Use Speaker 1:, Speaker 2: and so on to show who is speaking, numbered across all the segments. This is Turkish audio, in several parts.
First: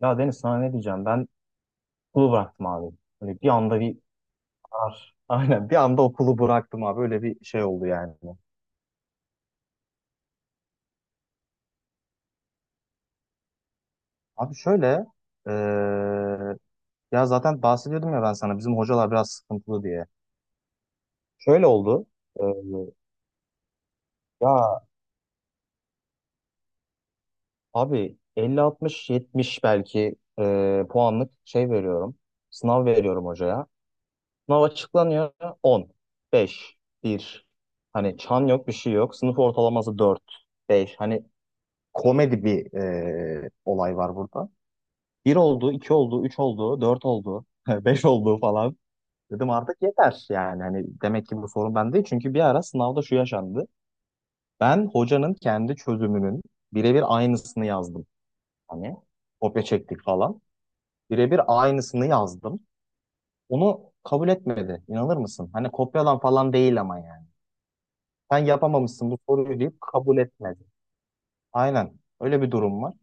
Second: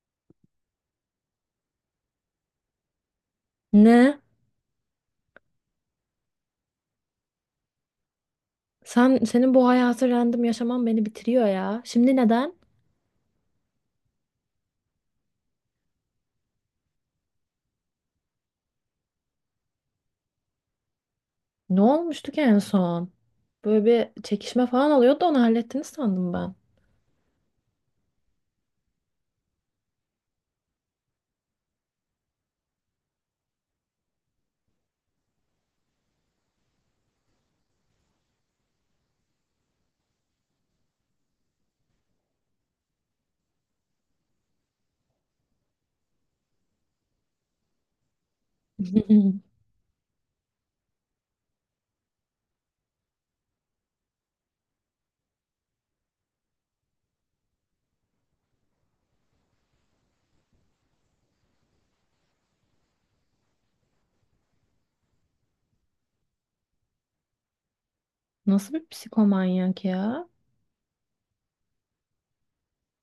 Speaker 1: Ya Deniz, sana ne diyeceğim? Ben okulu bıraktım abi. Böyle bir anda bir
Speaker 2: Ne?
Speaker 1: karar. Aynen bir anda okulu bıraktım abi. Öyle bir şey oldu yani.
Speaker 2: Sen senin bu hayatı random yaşaman beni bitiriyor ya. Şimdi neden?
Speaker 1: Abi şöyle eee, ya zaten bahsediyordum ya ben sana bizim hocalar biraz sıkıntılı diye. Şöyle
Speaker 2: Ne
Speaker 1: oldu.
Speaker 2: olmuştu ki
Speaker 1: eee,
Speaker 2: en son? Böyle bir çekişme
Speaker 1: ya
Speaker 2: falan oluyordu da onu hallettiniz sandım ben.
Speaker 1: abi 50-60-70 belki puanlık şey veriyorum. Sınav veriyorum hocaya. Sınav açıklanıyor 10, 5, 1. Hani çan yok, bir şey yok. Sınıf ortalaması 4, 5. Hani komedi bir olay var burada. Bir oldu, iki oldu, üç oldu, dört oldu, beş oldu falan. Dedim artık yeter yani. Hani demek ki bu sorun bende değil. Çünkü bir ara sınavda şu yaşandı. Ben hocanın kendi çözümünün birebir aynısını yazdım. Hani kopya çektik falan. Birebir aynısını yazdım. Onu kabul etmedi. İnanır mısın? Hani kopyalan falan değil ama yani. Sen
Speaker 2: Nasıl bir
Speaker 1: yapamamışsın bu soruyu deyip
Speaker 2: psikomanyak
Speaker 1: kabul
Speaker 2: ya?
Speaker 1: etmedi. Aynen. Öyle bir durum var.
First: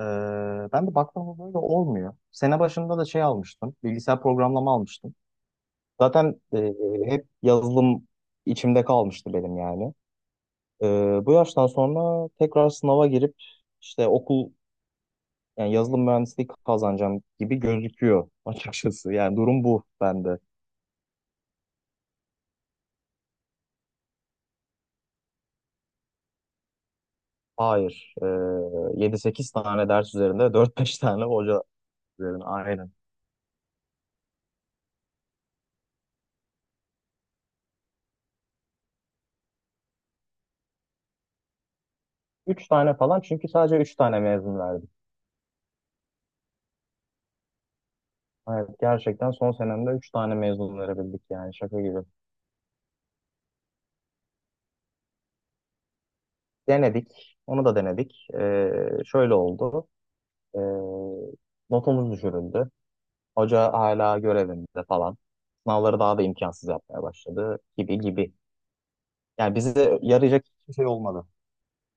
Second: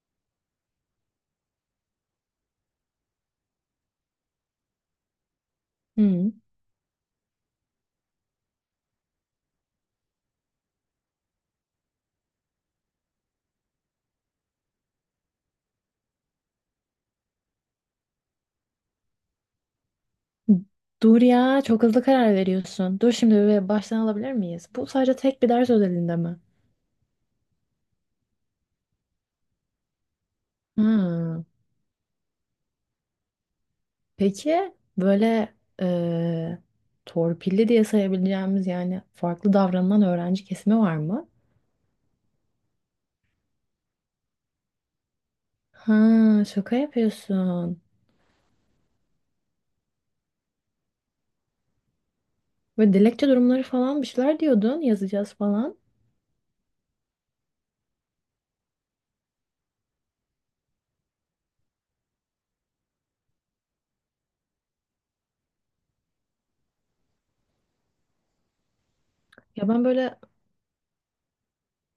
Speaker 1: Ee, Ben de baktığımda böyle olmuyor. Sene başında da şey almıştım. Bilgisayar programlama almıştım.
Speaker 2: Hı.
Speaker 1: Zaten hep yazılım içimde kalmıştı benim yani. Bu yaştan sonra tekrar sınava girip işte okul yani yazılım mühendisliği kazanacağım gibi gözüküyor açıkçası. Yani durum bu bende.
Speaker 2: Dur ya çok hızlı karar veriyorsun. Dur şimdi bir baştan alabilir miyiz? Bu sadece tek bir ders özelinde mi?
Speaker 1: Hayır. 7-8 tane ders üzerinde dört beş tane
Speaker 2: Hı.
Speaker 1: hoca üzerine aynen.
Speaker 2: Peki böyle eee, torpilli diye sayabileceğimiz yani farklı davranan öğrenci kesimi var mı?
Speaker 1: Üç tane falan, çünkü sadece 3 tane mezun verdi.
Speaker 2: Ha, şaka yapıyorsun.
Speaker 1: Evet, gerçekten son senemde 3 tane mezun verebildik yani, şaka gibi.
Speaker 2: Böyle dilekçe durumları falan bir şeyler diyordun yazacağız falan.
Speaker 1: Denedik, onu da denedik. Şöyle oldu, ee, notumuz düşürüldü. Hoca hala görevinde falan. Sınavları daha da imkansız yapmaya başladı gibi gibi. Yani
Speaker 2: Ya ben
Speaker 1: bize
Speaker 2: böyle
Speaker 1: yarayacak hiçbir şey olmadı.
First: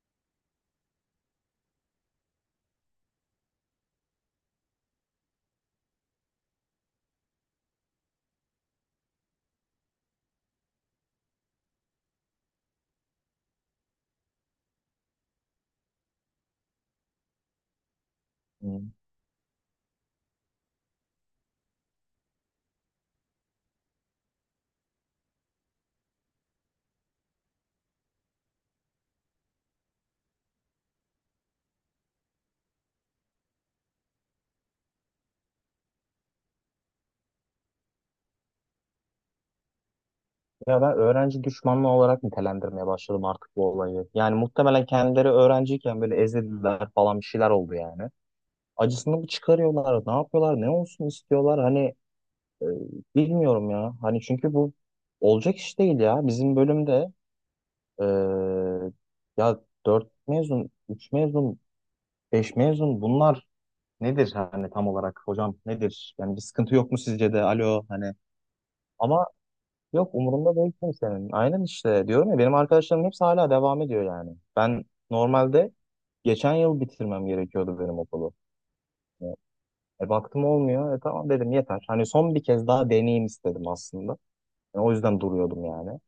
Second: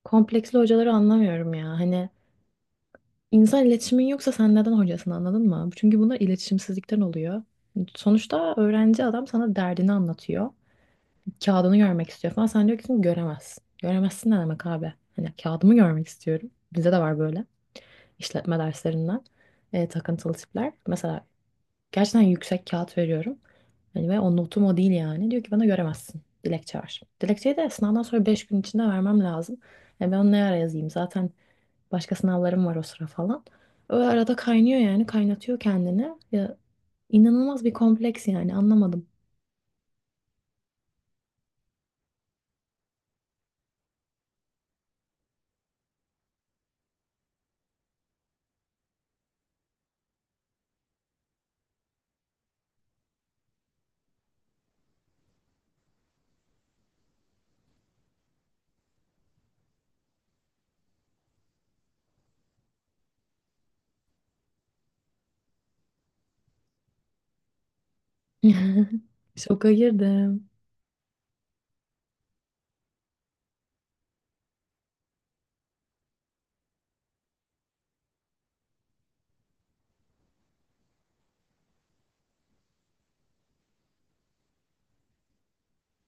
Speaker 2: kompleksli hocaları anlamıyorum ya. Hani insan iletişimin yoksa sen neden hocasın anladın mı? Çünkü bunlar iletişimsizlikten oluyor. Sonuçta öğrenci adam sana derdini anlatıyor. Kağıdını görmek istiyor falan. Sen diyorsun göremezsin. Göremezsin ne demek abi? Hani kağıdımı görmek istiyorum. Bize de var böyle işletme
Speaker 1: Hmm.
Speaker 2: derslerinden takıntılı tipler. Mesela gerçekten yüksek kağıt veriyorum. Hani ve o notum o değil yani. Diyor ki bana göremezsin. Dilekçe ver. Dilekçeyi de sınavdan sonra 5 gün içinde vermem lazım. E ben onu ne ara yazayım? Zaten başka sınavlarım var o sıra falan. O arada kaynıyor yani. Kaynatıyor kendini. Ya, inanılmaz bir kompleks yani. Anlamadım.
Speaker 1: Ya ben öğrenci düşmanlığı olarak nitelendirmeye başladım artık bu olayı. Yani muhtemelen kendileri öğrenciyken böyle ezildiler falan, bir şeyler oldu yani. Acısını mı çıkarıyorlar, ne yapıyorlar, ne olsun istiyorlar? Hani Ee, bilmiyorum ya. Hani çünkü bu olacak iş değil ya. Bizim bölümde eee, ya 4 mezun, 3 mezun, 5 mezun, bunlar nedir hani tam olarak hocam, nedir? Yani bir sıkıntı yok mu sizce de? Alo, hani ama
Speaker 2: Şoka
Speaker 1: yok,
Speaker 2: girdim.
Speaker 1: umurumda değil kimsenin. Aynen, işte diyorum ya, benim arkadaşlarım hepsi hala devam ediyor yani. Ben normalde geçen yıl bitirmem gerekiyordu benim okulu. E baktım olmuyor. E tamam dedim, yeter. Hani son bir kez daha deneyim istedim aslında. Yani o yüzden duruyordum yani.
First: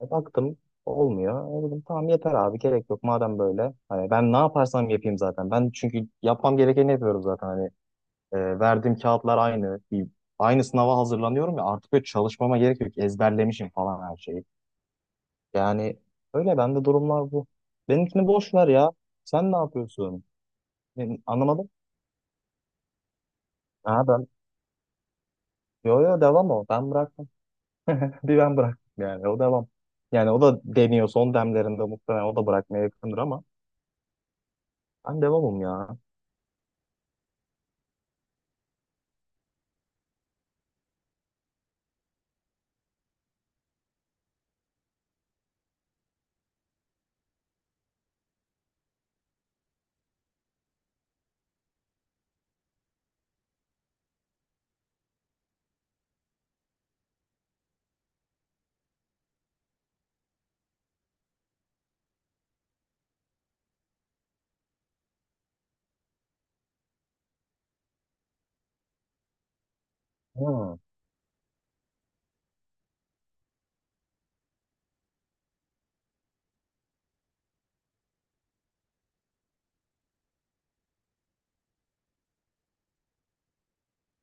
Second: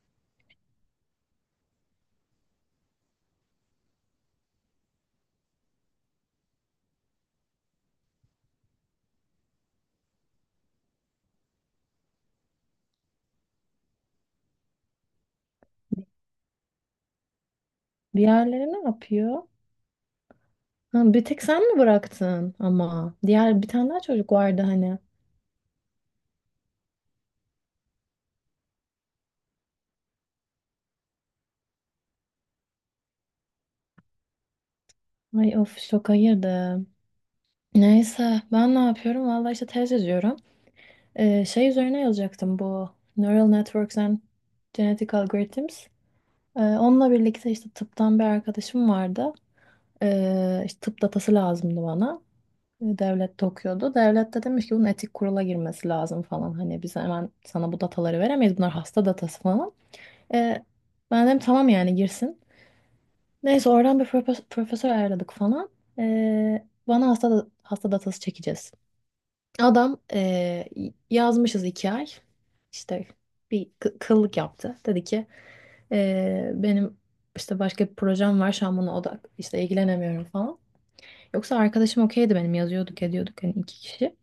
Speaker 1: E, baktım olmuyor. E, dedim tamam yeter abi, gerek yok madem böyle. Hani ben ne yaparsam yapayım zaten. Ben çünkü yapmam gerekeni yapıyorum zaten. Hani verdiğim kağıtlar aynı. Aynı sınava hazırlanıyorum ya, artık böyle çalışmama gerek yok. Ezberlemişim falan her şeyi. Yani öyle bende durumlar bu. Benimkini boş ver
Speaker 2: Diğerleri ne
Speaker 1: ya.
Speaker 2: yapıyor?
Speaker 1: Sen ne yapıyorsun?
Speaker 2: Ha,
Speaker 1: Ben,
Speaker 2: bir tek sen
Speaker 1: anlamadım.
Speaker 2: mi bıraktın ama? Diğer bir tane daha
Speaker 1: Ha, ben
Speaker 2: çocuk vardı hani.
Speaker 1: yo yo, devam o. Ben bıraktım. Bir ben bıraktım yani, o devam. Yani o da deniyor son demlerinde, muhtemelen o da bırakmaya yakındır, ama ben
Speaker 2: Ay
Speaker 1: devamım
Speaker 2: of
Speaker 1: ya.
Speaker 2: şoka girdim. Neyse ben ne yapıyorum? Vallahi işte tez yazıyorum. Şey üzerine yazacaktım bu Neural Networks and Genetic Algorithms. Onunla birlikte işte tıptan bir arkadaşım vardı. İşte tıp datası lazımdı bana. Devlette okuyordu. Devlette demiş ki bunun etik kurula girmesi lazım falan. Hani biz hemen sana bu dataları veremeyiz. Bunlar hasta datası falan. Ee, Ben dedim tamam yani girsin. Neyse oradan bir profesör ayarladık falan. Bana hasta datası çekeceğiz. Adam
Speaker 1: Ha.
Speaker 2: yazmışız 2 ay. İşte bir kıllık yaptı. Dedi ki benim işte başka bir projem var şu an buna odak işte ilgilenemiyorum falan. Yoksa arkadaşım okeydi benim yazıyorduk ediyorduk hani iki kişi.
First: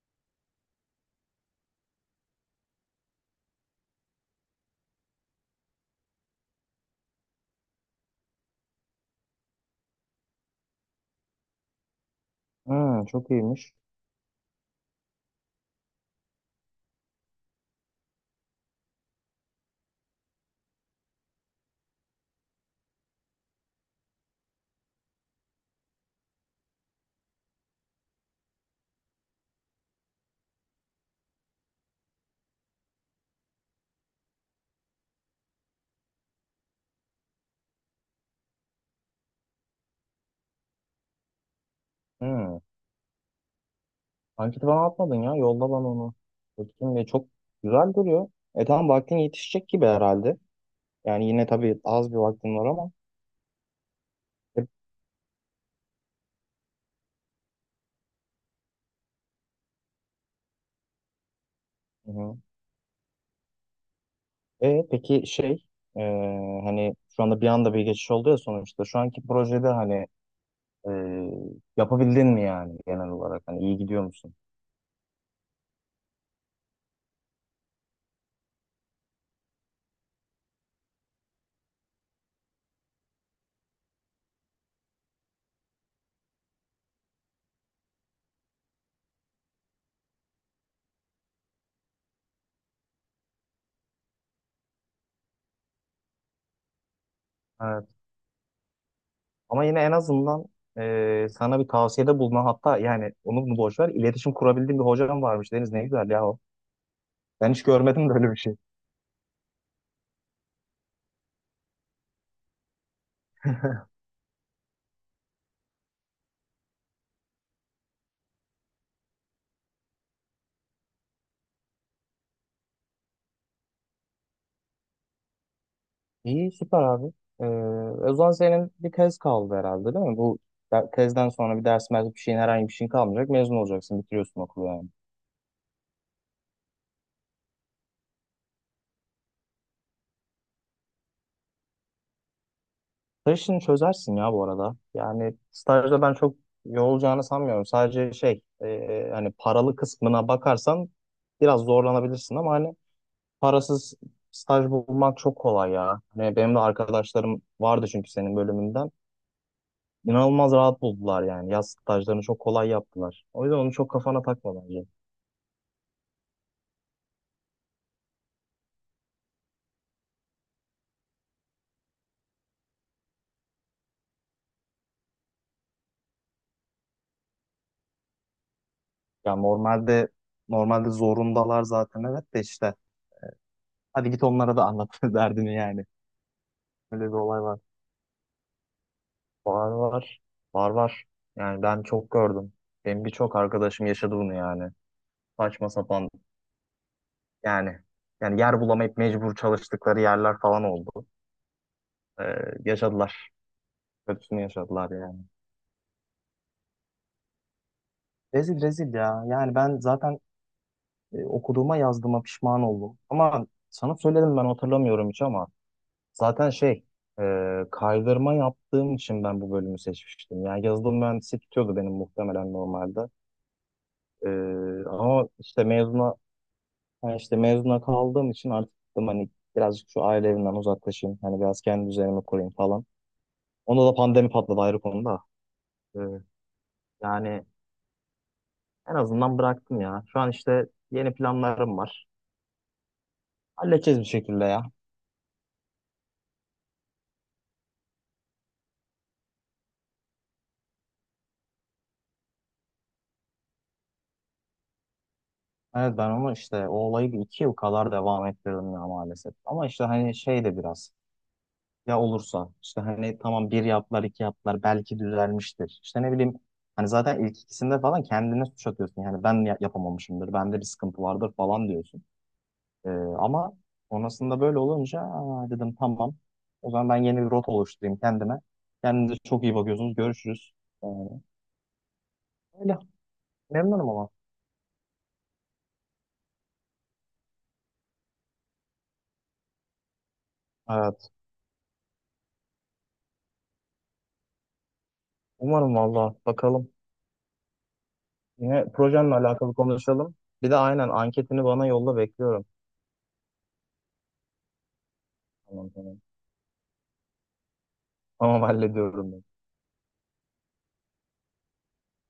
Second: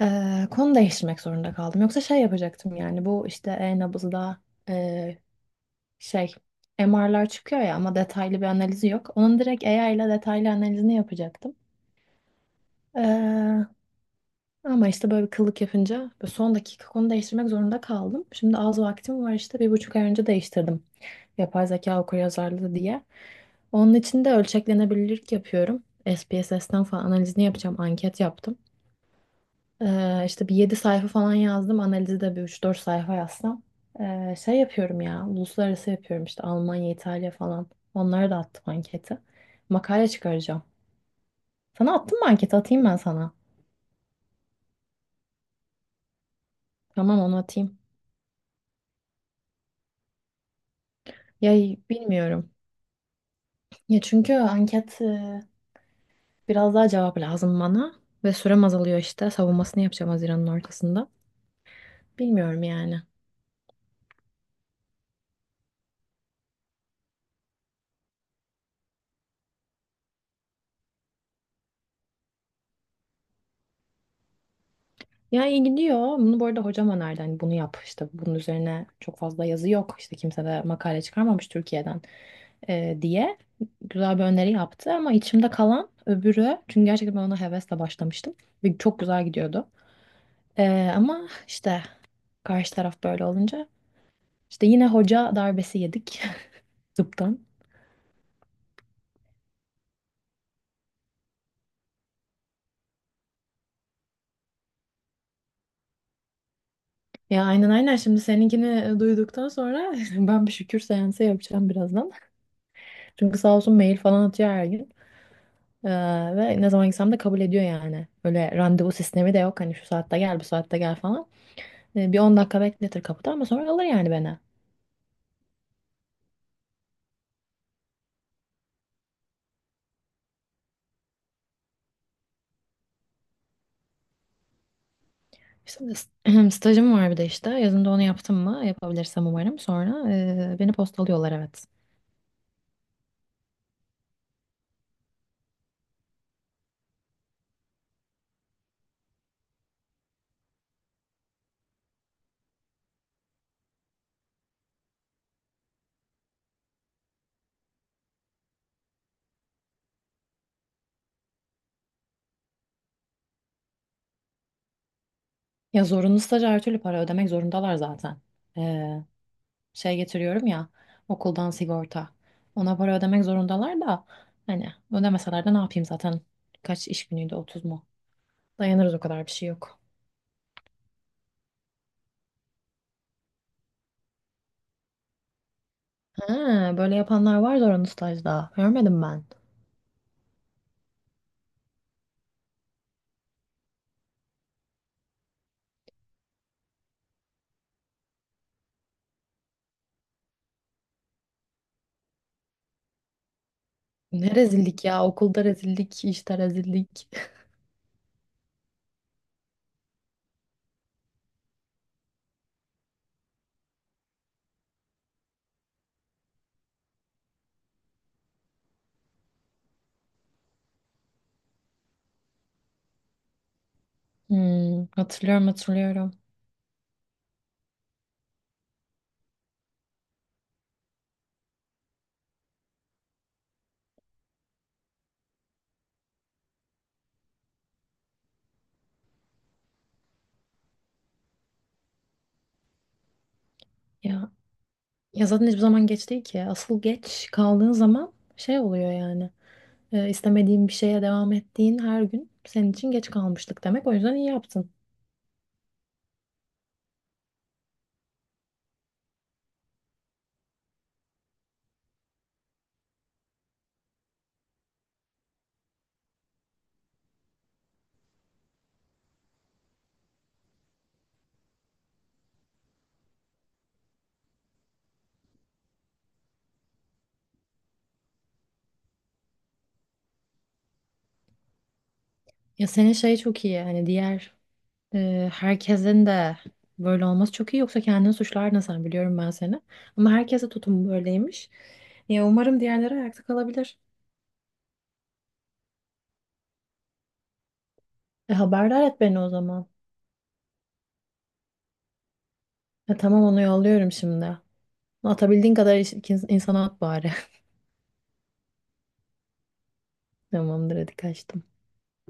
Speaker 2: Konu değiştirmek zorunda kaldım. Yoksa şey yapacaktım yani bu işte e-nabızda eee, şey MR'lar çıkıyor ya ama detaylı bir analizi yok. Onun direkt AI ile detaylı analizini yapacaktım.
Speaker 1: Hmm, çok iyiymiş.
Speaker 2: Ama işte böyle bir kıllık yapınca böyle son dakika konu değiştirmek zorunda kaldım. Şimdi az vaktim var işte 1,5 ay önce değiştirdim. Yapay zeka okuryazarlığı diye. Onun için de ölçeklenebilirlik yapıyorum. SPSS'ten falan analizini yapacağım. Anket yaptım. İşte bir 7 sayfa falan yazdım. Analizi de bir üç dört sayfa yazsam. Şey yapıyorum ya. Uluslararası yapıyorum işte Almanya, İtalya falan. Onlara da attım anketi. Makale çıkaracağım. Sana attım mı anketi?
Speaker 1: Hmm.
Speaker 2: Atayım ben sana.
Speaker 1: Anketi bana atmadın ya. Yolla bana onu. Bakayım, ve
Speaker 2: Tamam
Speaker 1: çok
Speaker 2: onu atayım.
Speaker 1: güzel duruyor. E tamam, vaktin yetişecek gibi herhalde. Yani yine
Speaker 2: Ya
Speaker 1: tabii az bir
Speaker 2: bilmiyorum.
Speaker 1: vaktin var ama.
Speaker 2: Ya çünkü
Speaker 1: E,
Speaker 2: anket biraz daha cevap lazım bana ve sürem azalıyor işte. Savunmasını yapacağım Haziran'ın ortasında.
Speaker 1: hı hı.
Speaker 2: Bilmiyorum yani.
Speaker 1: E, peki şey e, hani şu anda bir anda bir geçiş oldu ya sonuçta. Şu anki projede hani e, yapabildin mi yani genel olarak? Hani iyi gidiyor musun?
Speaker 2: Ya iyi gidiyor. Bunu bu arada hocam önerdi. Hani bunu yap işte bunun üzerine çok fazla yazı yok. İşte kimse de makale çıkarmamış Türkiye'den diye güzel bir öneri yaptı. Ama içimde kalan öbürü çünkü gerçekten ben ona hevesle başlamıştım. Ve çok güzel gidiyordu. E, ama işte karşı taraf böyle olunca işte yine hoca darbesi yedik tıptan.
Speaker 1: Evet. Ama yine en azından sana bir tavsiyede bulunan, hatta yani onu bunu boş ver, iletişim kurabildiğin bir hocam varmış Deniz, ne güzel ya o.
Speaker 2: Ya
Speaker 1: Ben hiç
Speaker 2: aynen aynen
Speaker 1: görmedim
Speaker 2: şimdi
Speaker 1: böyle bir şey.
Speaker 2: seninkini duyduktan sonra ben bir şükür seansı yapacağım birazdan. Çünkü sağ olsun mail falan atıyor her gün. Ee, Ve ne zaman gitsem de kabul ediyor yani. Öyle randevu sistemi de yok hani şu saatte gel bu saatte gel falan. Bir 10 dakika bekletir kapıda ama sonra alır yani beni.
Speaker 1: İyi, süper abi. Ee, O zaman senin bir tez kaldı herhalde değil mi? Bu tezden sonra bir ders bir şeyin, herhangi bir şeyin kalmayacak. Mezun olacaksın, bitiriyorsun okulu yani.
Speaker 2: İşte stajım var bir de işte yazında onu yaptım mı yapabilirsem umarım sonra beni postalıyorlar evet.
Speaker 1: Staj işini çözersin ya bu arada. Yani stajda ben çok yorulacağını sanmıyorum. Sadece şey hani paralı kısmına bakarsan biraz zorlanabilirsin, ama hani parasız staj bulmak çok kolay ya. Hani benim de arkadaşlarım vardı çünkü senin bölümünden. İnanılmaz rahat buldular yani. Yaz stajlarını çok kolay yaptılar. O yüzden onu çok kafana takma bence.
Speaker 2: Ya zorunlu staj her türlü para ödemek zorundalar zaten. Şey getiriyorum ya okuldan sigorta. Ona para ödemek zorundalar da hani ödemeseler de ne yapayım zaten kaç iş günüydü 30 mu? Dayanırız o kadar bir
Speaker 1: Ya
Speaker 2: şey yok.
Speaker 1: normalde zorundalar zaten, evet de işte. Hadi git onlara da anlat derdini yani.
Speaker 2: Ha, böyle
Speaker 1: Öyle bir
Speaker 2: yapanlar
Speaker 1: olay
Speaker 2: var
Speaker 1: var.
Speaker 2: zorunlu stajda. Görmedim ben.
Speaker 1: Var var. Var var. Yani ben çok gördüm. Benim birçok arkadaşım yaşadı bunu yani. Saçma sapan yani. Yani yer bulamayıp mecbur çalıştıkları yerler falan oldu. Ee, Yaşadılar.
Speaker 2: Ne
Speaker 1: Kötüsünü
Speaker 2: rezillik
Speaker 1: yaşadılar
Speaker 2: ya
Speaker 1: yani.
Speaker 2: okulda rezillik işte rezillik.
Speaker 1: Rezil rezil ya. Yani ben zaten okuduğuma yazdığıma pişman oldum. Ama sana söyledim, ben hatırlamıyorum hiç ama. Zaten şey, e, kaydırma yaptığım için ben bu bölümü seçmiştim. Yani yazılım mühendisi tutuyordu benim muhtemelen normalde. E,
Speaker 2: Hmm,
Speaker 1: ama
Speaker 2: hatırlıyorum
Speaker 1: işte
Speaker 2: hatırlıyorum.
Speaker 1: mezuna, yani işte mezuna kaldığım için artık dedim hani birazcık şu aile evinden uzaklaşayım. Hani biraz kendi üzerime kurayım falan. Onda da pandemi patladı, ayrı konuda. E, yani en azından bıraktım ya. Şu an işte yeni planlarım var. Halledeceğiz bir
Speaker 2: Ya,
Speaker 1: şekilde ya.
Speaker 2: ya zaten hiçbir zaman geç değil ki. Asıl geç kaldığın zaman şey oluyor yani. İstemediğin bir şeye devam ettiğin her gün senin için geç kalmışlık demek. O yüzden iyi yaptın.
Speaker 1: Evet, ben onu işte o olayı bir iki yıl kadar devam ettirdim ya maalesef. Ama işte hani şey de biraz. Ya olursa işte hani tamam, bir yaptılar iki yaptılar belki düzelmiştir. İşte ne bileyim, hani zaten ilk ikisinde falan kendine suç atıyorsun. Yani ben yapamamışımdır, bende bir sıkıntı vardır falan diyorsun. Ee, Ama sonrasında böyle olunca "Aa," dedim tamam, o zaman ben yeni bir rota oluşturayım kendime. Kendinize çok iyi bakıyorsunuz, görüşürüz. Ee,
Speaker 2: Ya
Speaker 1: Öyle,
Speaker 2: senin şey çok iyi hani
Speaker 1: memnunum ama.
Speaker 2: diğer herkesin de böyle olması çok iyi yoksa kendini suçlardın sen biliyorum ben seni. Ama herkese tutum
Speaker 1: Evet,
Speaker 2: böyleymiş. Ya umarım diğerleri ayakta kalabilir.
Speaker 1: umarım valla, bakalım.
Speaker 2: E,
Speaker 1: Yine
Speaker 2: haberdar et
Speaker 1: projenle
Speaker 2: beni o
Speaker 1: alakalı
Speaker 2: zaman.
Speaker 1: konuşalım. Bir de aynen anketini bana yolla, bekliyorum.
Speaker 2: E, tamam onu yolluyorum şimdi. Atabildiğin
Speaker 1: Tamam
Speaker 2: kadar
Speaker 1: tamam.
Speaker 2: insana at bari.
Speaker 1: Tamam hallediyorum.
Speaker 2: Tamamdır hadi kaçtım.